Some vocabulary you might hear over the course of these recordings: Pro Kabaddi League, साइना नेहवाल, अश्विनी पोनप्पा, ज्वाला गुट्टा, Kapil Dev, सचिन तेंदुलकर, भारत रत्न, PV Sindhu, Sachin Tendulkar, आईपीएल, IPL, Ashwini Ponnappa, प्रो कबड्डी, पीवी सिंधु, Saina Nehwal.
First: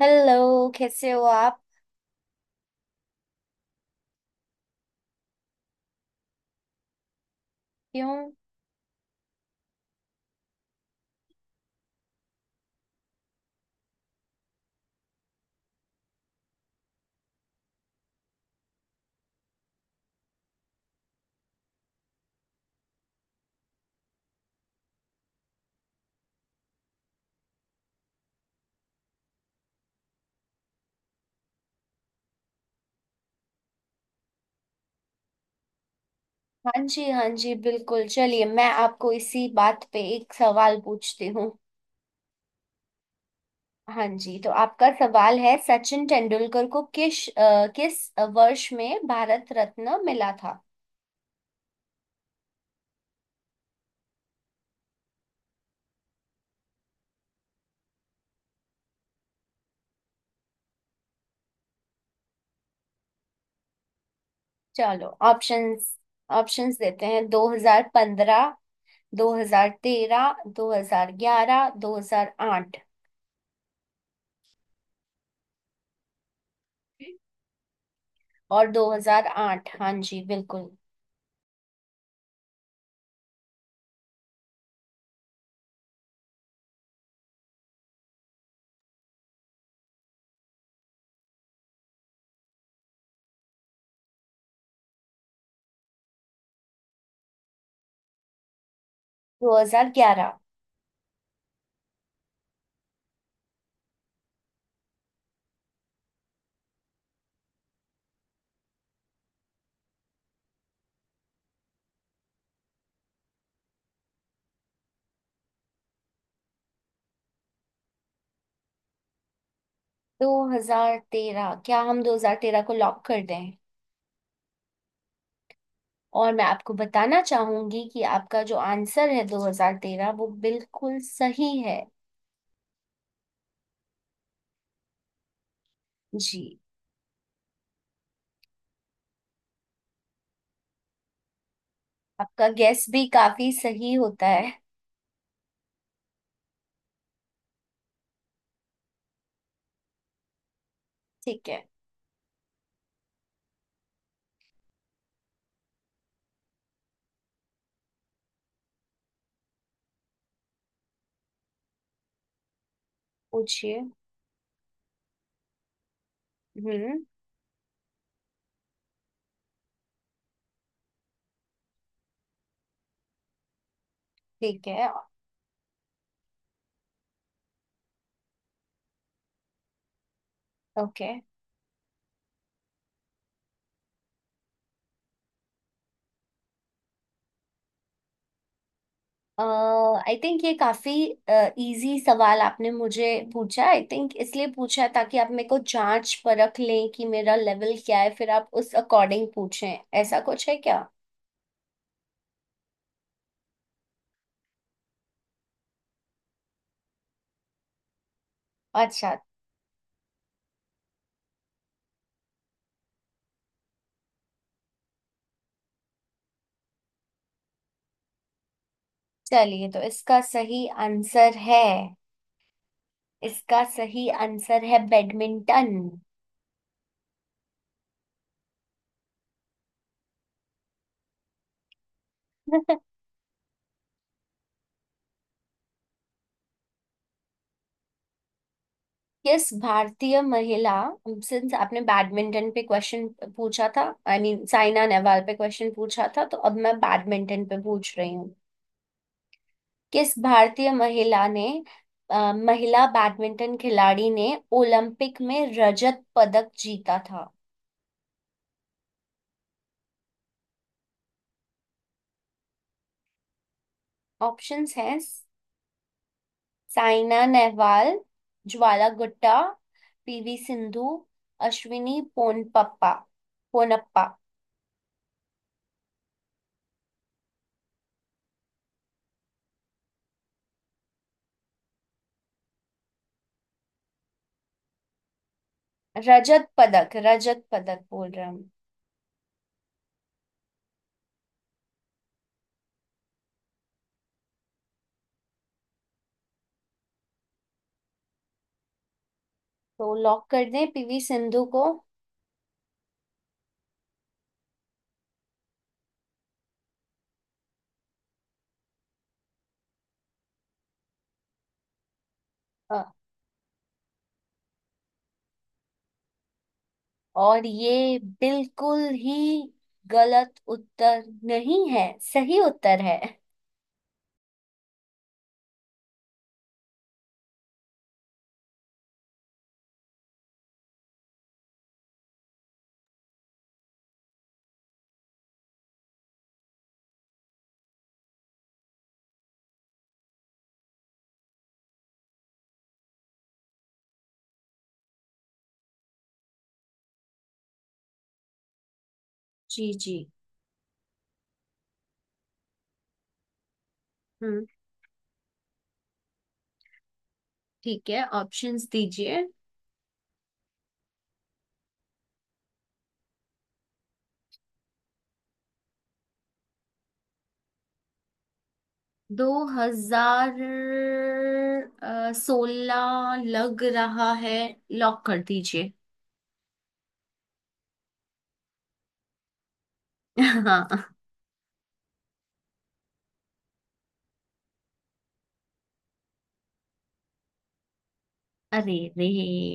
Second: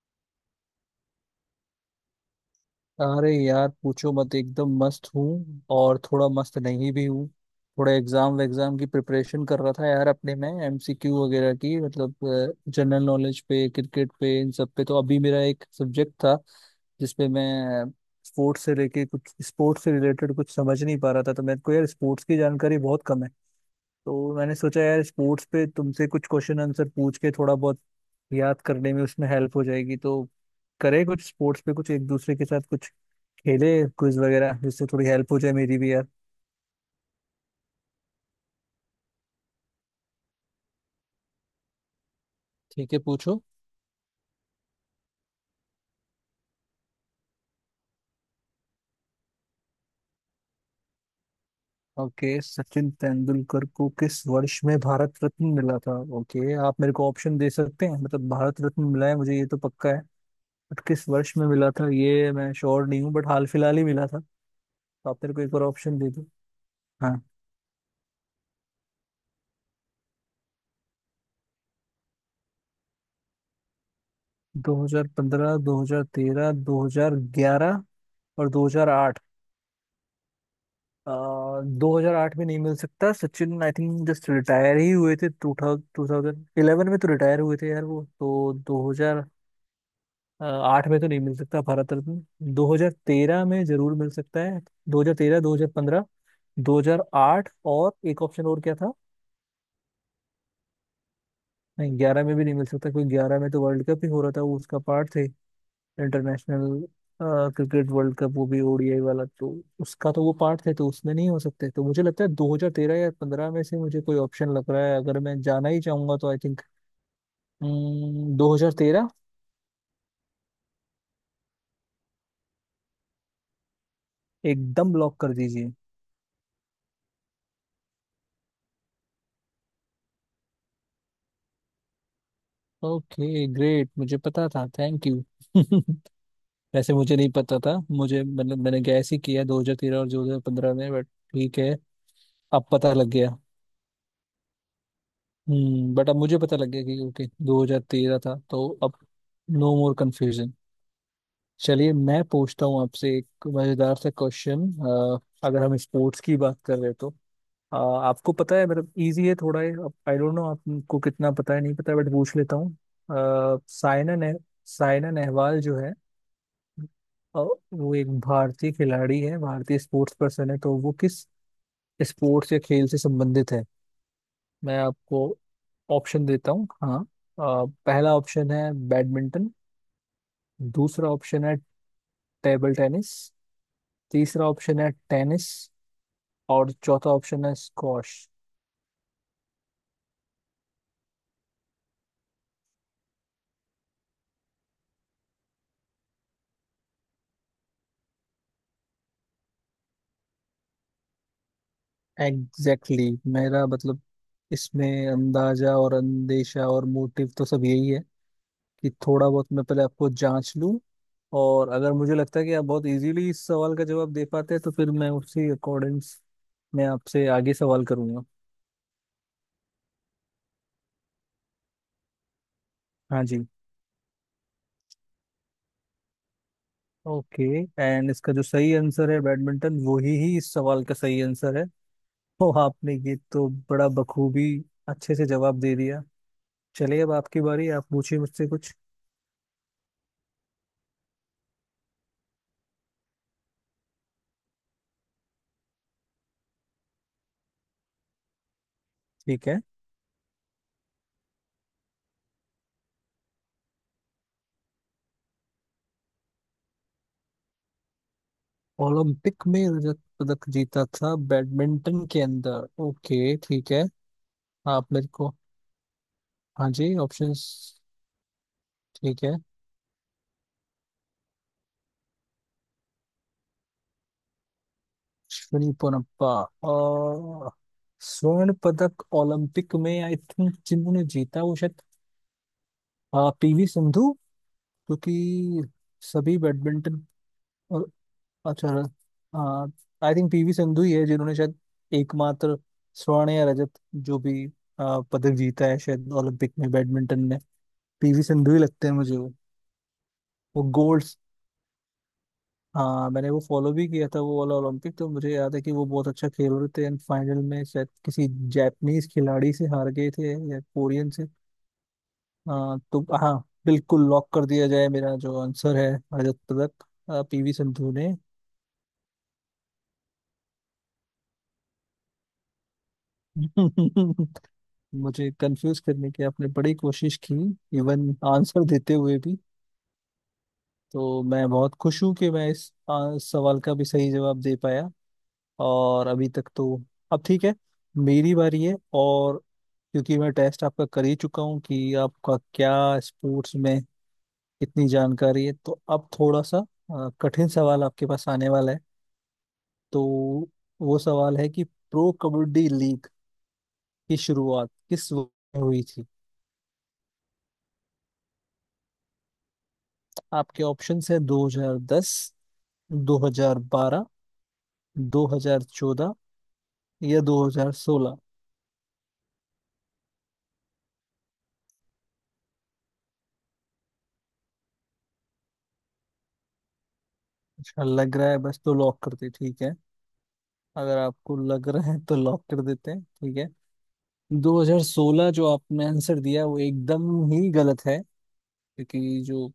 Hello. कैसे हो आप? अरे यार पूछो मत एकदम मस्त हूँ और थोड़ा मस्त नहीं भी हूँ। थोड़ा क्यों? एग्जाम एग्जाम की प्रिपरेशन कर रहा था यार अपने में एमसीक्यू वगैरह की, मतलब जनरल नॉलेज पे क्रिकेट पे इन सब पे। तो अभी मेरा एक सब्जेक्ट था जिसपे मैं स्पोर्ट्स से लेके कुछ स्पोर्ट्स से रिलेटेड कुछ समझ नहीं पा रहा था। तो मेरे को यार स्पोर्ट्स की जानकारी बहुत कम है। तो मैंने सोचा यार स्पोर्ट्स पे तुमसे कुछ क्वेश्चन आंसर पूछ के थोड़ा बहुत याद करने में उसमें हेल्प हो जाएगी। तो करे कुछ स्पोर्ट्स पे कुछ एक दूसरे के साथ कुछ खेले, क्विज वगैरह, जिससे थोड़ी हेल्प हो जाए मेरी भी यार। हाँ जी, हाँ जी, बिल्कुल चलिए, मैं आपको इसी बात पे एक सवाल पूछती हूँ। ठीक है, पूछो। हाँ जी, तो आपका सवाल है सचिन तेंदुलकर को किस वर्ष में भारत रत्न मिला था? ओके सचिन तेंदुलकर को किस वर्ष में भारत रत्न मिला था? ओके, आप मेरे को ऑप्शन दे सकते हैं। मतलब भारत रत्न मिला है मुझे, ये तो पक्का है। बट किस वर्ष में मिला था ये मैं श्योर नहीं हूँ, बट हाल फिलहाल ही मिला था। चलो तो आप मेरे को एक बार ऑप्शंस, ऑप्शन दे दो। ऑप्शंस देते हाँ, हैं, 2015, 2013, 2011, 2008 2015, 2013, 2011 और और 2008? 2008। हाँ जी, बिल्कुल दो हजार आठ में नहीं मिल सकता Sachin, I think just retire ही हुए थे। 2011 में तो रिटायर हुए थे यार वो, तो 2008 में तो नहीं मिल सकता भारत रत्न। 2013 में जरूर मिल सकता है। 2013, 2015, 2008 और एक ऑप्शन और क्या था? 2011, नहीं, ग्यारह में भी नहीं मिल सकता क्योंकि ग्यारह में तो वर्ल्ड कप ही हो रहा था, वो उसका पार्ट थे। इंटरनेशनल क्रिकेट वर्ल्ड कप, वो भी ओडीआई वाला, तो उसका तो वो पार्ट थे, तो उसमें नहीं हो सकते। तो मुझे लगता है 2013 या 15 में से मुझे कोई ऑप्शन लग रहा है। अगर मैं जाना ही चाहूंगा तो आई थिंक 2013। 2013। क्या हम 2013 को लॉक कर दें? एकदम लॉक कर दीजिए। और मैं आपको बताना चाहूंगी कि आपका जो आंसर है 2013 वो बिल्कुल सही है। ओके ग्रेट, मुझे पता था, थैंक यू। जी, वैसे मुझे नहीं पता था, मुझे मतलब मैंने गैस ही किया 2013 और 2015 में, बट ठीक है। आपका अब गैस पता भी लग गया। काफी सही होता है। हम्म, बट अब मुझे पता लग गया कि ओके 2013 था, तो अब नो मोर कंफ्यूजन। ठीक है, चलिए मैं पूछता हूँ आपसे एक मजेदार सा क्वेश्चन। अगर हम स्पोर्ट्स की बात कर रहे हैं तो आपको पता है, मतलब इजी है थोड़ा ये। आई डोंट नो आपको कितना पता है, नहीं पता, बट पूछ लेता हूँ। अ, पूछिए। सायना ने सायना नेहवाल जो है, हम्म। अ, वो एक भारतीय खिलाड़ी है, भारतीय स्पोर्ट्स पर्सन है, तो वो किस स्पोर्ट्स या खेल से संबंधित है? ठीक मैं है। आपको ऑप्शन देता हूँ, हाँ। पहला ऑप्शन है बैडमिंटन। ओके, दूसरा ऑप्शन है टेबल टेनिस। तीसरा ऑप्शन है टेनिस। और चौथा ऑप्शन है स्क्वॉश। आई थिंक ये काफी इजी सवाल आपने मुझे पूछा, आई थिंक इसलिए पूछा है ताकि आप मेरे को जांच परख लें कि मेरा लेवल क्या है, फिर आप उस अकॉर्डिंग पूछें। ऐसा कुछ है क्या? Exactly exactly। मेरा मतलब इसमें अंदाजा और अंदेशा और मोटिव तो सब यही है कि अच्छा। थोड़ा बहुत मैं पहले आपको जांच लूं। और अगर मुझे लगता है कि आप बहुत इजीली इस सवाल का जवाब दे पाते हैं तो फिर मैं उसी अकॉर्डिंग मैं आपसे आगे सवाल करूंगा। चलिए तो इसका सही आंसर है, हाँ जी। इसका सही आंसर है बैडमिंटन। ओके, एंड इसका जो सही आंसर है बैडमिंटन, वही ही इस सवाल का सही आंसर है। तो आपने ये तो बड़ा बखूबी अच्छे से जवाब दे दिया। चलिए अब आपकी बारी, आप पूछिए मुझसे कुछ। किस भारतीय महिला, सिंस आपने बैडमिंटन पे क्वेश्चन पूछा था, आई मीन साइना नेहवाल पे क्वेश्चन पूछा था, तो अब मैं बैडमिंटन पे पूछ रही हूँ। ठीक है। किस भारतीय महिला ने महिला बैडमिंटन खिलाड़ी ने ओलंपिक में रजत पदक जीता था? ओलंपिक में रजत पदक जीता था बैडमिंटन के अंदर, ओके ठीक है। ऑप्शंस आप हैं मेरे को, हाँ जी साइना ऑप्शंस। नेहवाल, ज्वाला ठीक है, गुट्टा, पीवी सिंधु, अश्विनी पोनप्पा, पोनप्पा। अश्विनी पोनप्पा। और स्वर्ण पदक ओलंपिक में आई थिंक जिन्होंने जीता वो शायद पीवी सिंधु, क्योंकि सभी रजत पदक, बैडमिंटन। रजत पदक और बोल रहे हैं हम। अच्छा, हाँ, आई थिंक पीवी संधू ही है जिन्होंने शायद एकमात्र स्वर्ण या रजत जो भी पदक जीता है शायद ओलंपिक में बैडमिंटन में। पीवी संधू ही लगते हैं मुझे वो तो लॉक कर वो दें पीवी गोल्ड्स। सिंधु को? हाँ मैंने वो फॉलो भी किया था, वो वाला ओलंपिक, तो मुझे याद है कि वो बहुत अच्छा खेल रहे थे एंड फाइनल में शायद किसी जापानीज खिलाड़ी से हार गए थे या कोरियन से। अ, हाँ तो हाँ, बिल्कुल लॉक कर दिया जाए, मेरा जो आंसर है रजत पदक और पीवी संधू ये ने। बिल्कुल ही गलत उत्तर नहीं है, सही उत्तर है। मुझे कंफ्यूज करने की आपने बड़ी कोशिश की, इवन आंसर देते हुए भी। तो मैं बहुत खुश हूँ कि मैं इस सवाल का भी सही जवाब दे पाया। और अभी तक तो अब ठीक है। मेरी बारी है, और क्योंकि मैं टेस्ट आपका कर ही चुका हूँ कि आपका क्या स्पोर्ट्स में इतनी जानकारी है, तो अब थोड़ा सा कठिन सवाल आपके पास आने वाला है। जी जी। तो वो सवाल है कि प्रो कबड्डी लीग की हम्म। शुरुआत किस वर्ष में हुई थी? ठीक है, ऑप्शंस दीजिए। आपके ऑप्शंस है 2010, 2012, 2014 या 2016। 2016 लग रहा है, लॉक कर दीजिए। अच्छा लग रहा है बस, तो लॉक कर दे, ठीक है। हाँ। अगर आपको लग रहा है तो लॉक कर देते हैं, ठीक है। 2016 जो आपने आंसर दिया वो एकदम ही गलत है। अरे रे। क्योंकि जो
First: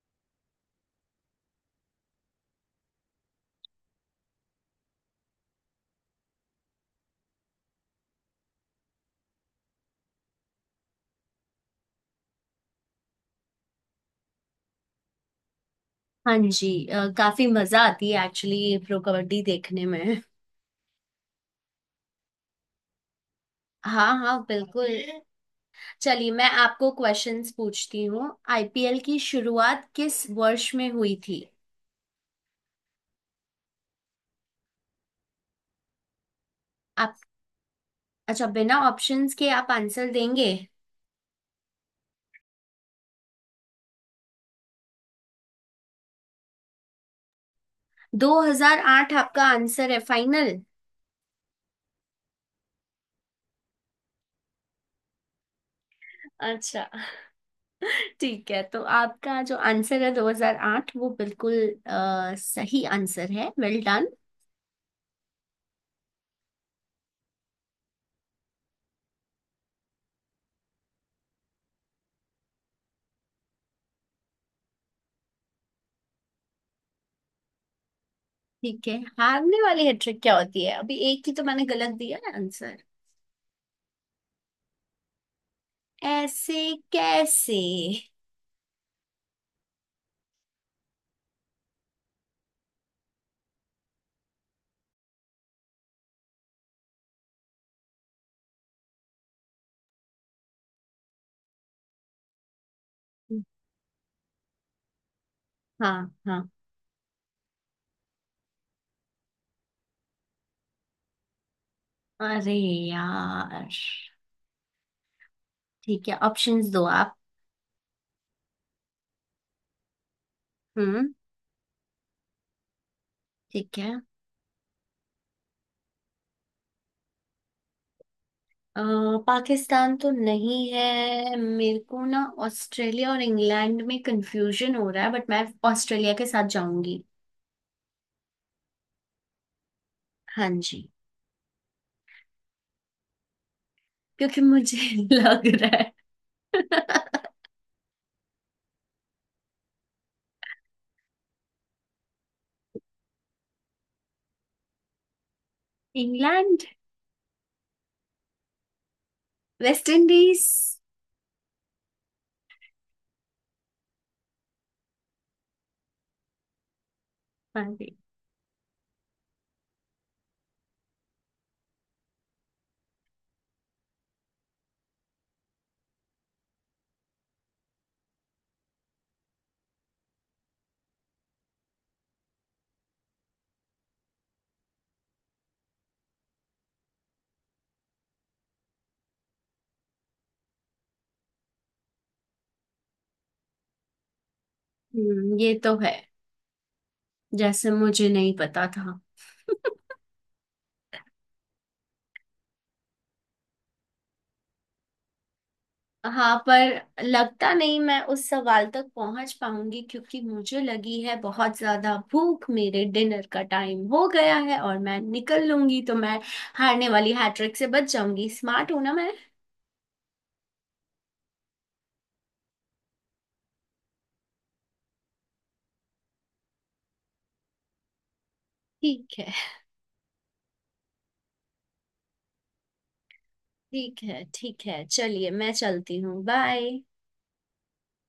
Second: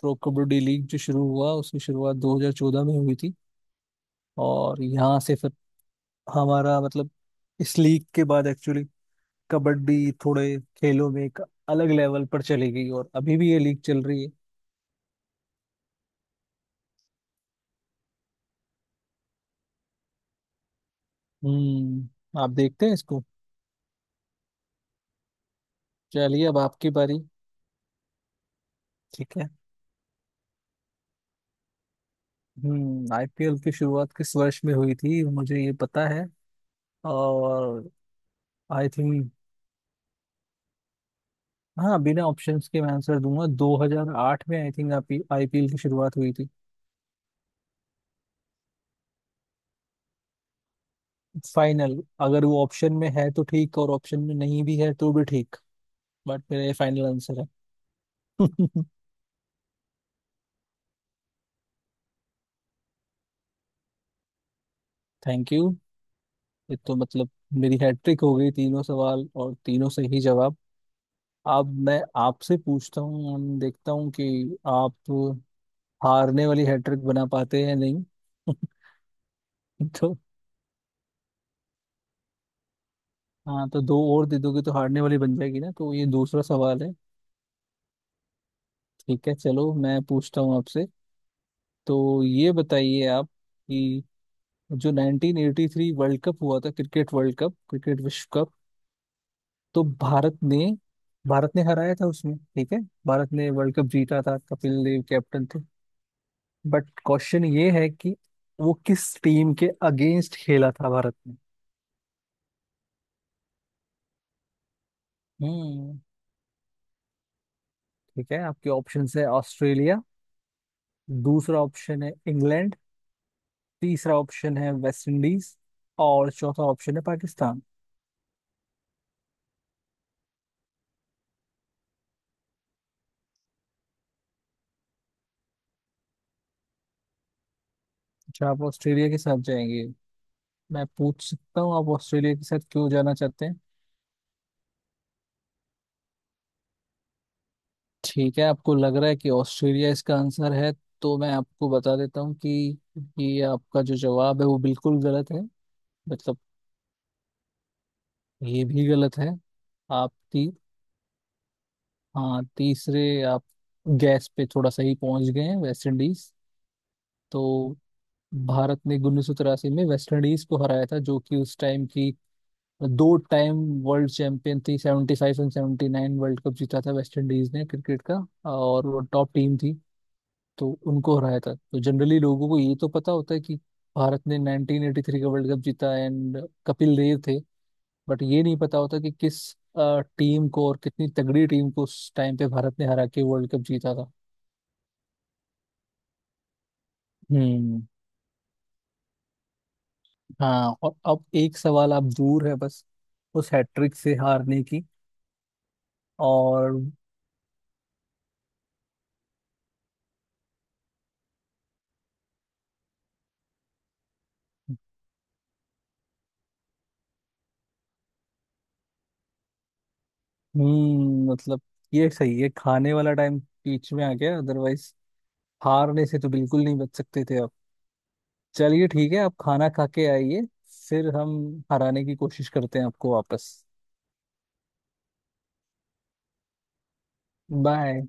प्रो कबड्डी लीग जो शुरू हुआ, उसकी शुरुआत 2014 में हुई थी। और यहाँ से फिर हमारा मतलब इस लीग के बाद एक्चुअली कबड्डी थोड़े खेलों में एक अलग लेवल पर चली गई, और अभी भी ये लीग चल रही है। हाँ जी, काफी मजा आती है एक्चुअली प्रो कबड्डी देखने में। हम्म, आप देखते हैं इसको? हाँ हाँ, बिल्कुल। चलिए चलिए मैं अब आपको आपकी बारी। क्वेश्चंस पूछती हूँ। आईपीएल की ठीक है, शुरुआत किस वर्ष में हुई थी? आईपीएल की शुरुआत किस वर्ष में हुई थी मुझे ये पता है। आप। और अच्छा, बिना आई थिंक, ऑप्शंस के आप आंसर देंगे। हाँ, बिना ऑप्शंस के मैं आंसर दूंगा 2008 में आई थिंक आप आईपीएल की शुरुआत हुई थी। 2008 आपका आंसर है फाइनल? फाइनल, अगर वो ऑप्शन में है तो ठीक और ऑप्शन में नहीं भी है तो भी ठीक, बट मेरा ये अच्छा, फाइनल आंसर है। ठीक है। तो आपका जो आंसर है 2008 वो बिल्कुल सही आंसर है। Well done. Thank you. ये तो मतलब मेरी हैट्रिक हो गई, तीनों सवाल और तीनों सही जवाब। अब मैं आपसे पूछता हूँ हम देखता हूँ कि आप हारने वाली हैट्रिक बना पाते हैं या नहीं। ठीक है। हारने वाली तो हैट्रिक क्या होती है? अभी एक ही तो मैंने गलत दिया है आंसर। हाँ, तो दो और दे दोगे तो हारने वाली बन जाएगी ना, तो ये दूसरा ऐसे सवाल है। कैसे? ठीक है चलो मैं पूछता हूँ आपसे। तो ये बताइए आप कि जो 1983 वर्ल्ड कप हुआ था, क्रिकेट वर्ल्ड कप, क्रिकेट विश्व कप, तो भारत ने हराया था उसमें, ठीक है। भारत ने वर्ल्ड कप जीता था, कपिल देव कैप्टन थे। हाँ। हाँ। बट क्वेश्चन ये है कि वो किस टीम के अगेंस्ट खेला था भारत ने? अरे यार। हम्म। ठीक है, ऑप्शंस दो आप। ठीक है, आपके ऑप्शंस है ऑस्ट्रेलिया, हम्म। दूसरा ऑप्शन है इंग्लैंड, ठीक है। तीसरा ऑप्शन है वेस्ट इंडीज, और चौथा ऑप्शन है पाकिस्तान। अ, पाकिस्तान तो नहीं है, मेरे को ना ऑस्ट्रेलिया और इंग्लैंड में कंफ्यूजन हो रहा है, बट मैं ऑस्ट्रेलिया के साथ जाऊंगी। अच्छा, आप ऑस्ट्रेलिया के साथ जाएंगे? हाँ मैं जी। पूछ सकता हूँ आप ऑस्ट्रेलिया के साथ क्यों जाना चाहते हैं? क्योंकि मुझे लग रहा है। ठीक है, आपको लग रहा है कि ऑस्ट्रेलिया इसका आंसर है। तो मैं आपको बता देता हूँ कि ये आपका जो जवाब है वो बिल्कुल गलत है। मतलब इंग्लैंड। ये भी गलत है। वेस्ट आप इंडीज। ती, हाँ तीसरे आप गैस पे थोड़ा सही पहुंच गए हैं, वेस्ट इंडीज। तो हाँ जी। भारत ने 1983 में वेस्ट इंडीज को हराया था, जो कि उस टाइम की दो टाइम वर्ल्ड चैंपियन थी, 75 एंड 79 वर्ल्ड कप जीता था वेस्ट इंडीज ने क्रिकेट का, और वो टॉप टीम थी। तो उनको हराया था। तो जनरली लोगों को ये तो पता होता है कि भारत ने 1983 का वर्ल्ड कप जीता एंड कपिल देव थे, बट ये नहीं पता होता कि किस टीम को और कितनी तगड़ी टीम को उस टाइम पे भारत ने हरा के वर्ल्ड कप जीता था। हम्म, ये तो है। जैसे हम्म। मुझे नहीं पता था। हाँ, और अब एक सवाल आप दूर है बस उस हैट्रिक से हारने की। हाँ, और पर लगता नहीं मैं उस सवाल तक पहुंच पाऊंगी क्योंकि मुझे लगी है बहुत ज्यादा भूख, मेरे डिनर का टाइम हो गया है और मैं निकल लूंगी, तो मैं हारने वाली हैट्रिक से बच जाऊंगी। स्मार्ट हूं ना मैं? हम्म, मतलब ये सही है, खाने वाला टाइम बीच में आ गया, अदरवाइज हारने से तो बिल्कुल नहीं बच सकते थे आप। चलिए ठीक ठीक है, है, आप खाना खा के आइए, फिर हम हराने की कोशिश करते हैं आपको वापस। ठीक है, ठीक है। चलिए मैं चलती हूँ, बाय। बाय।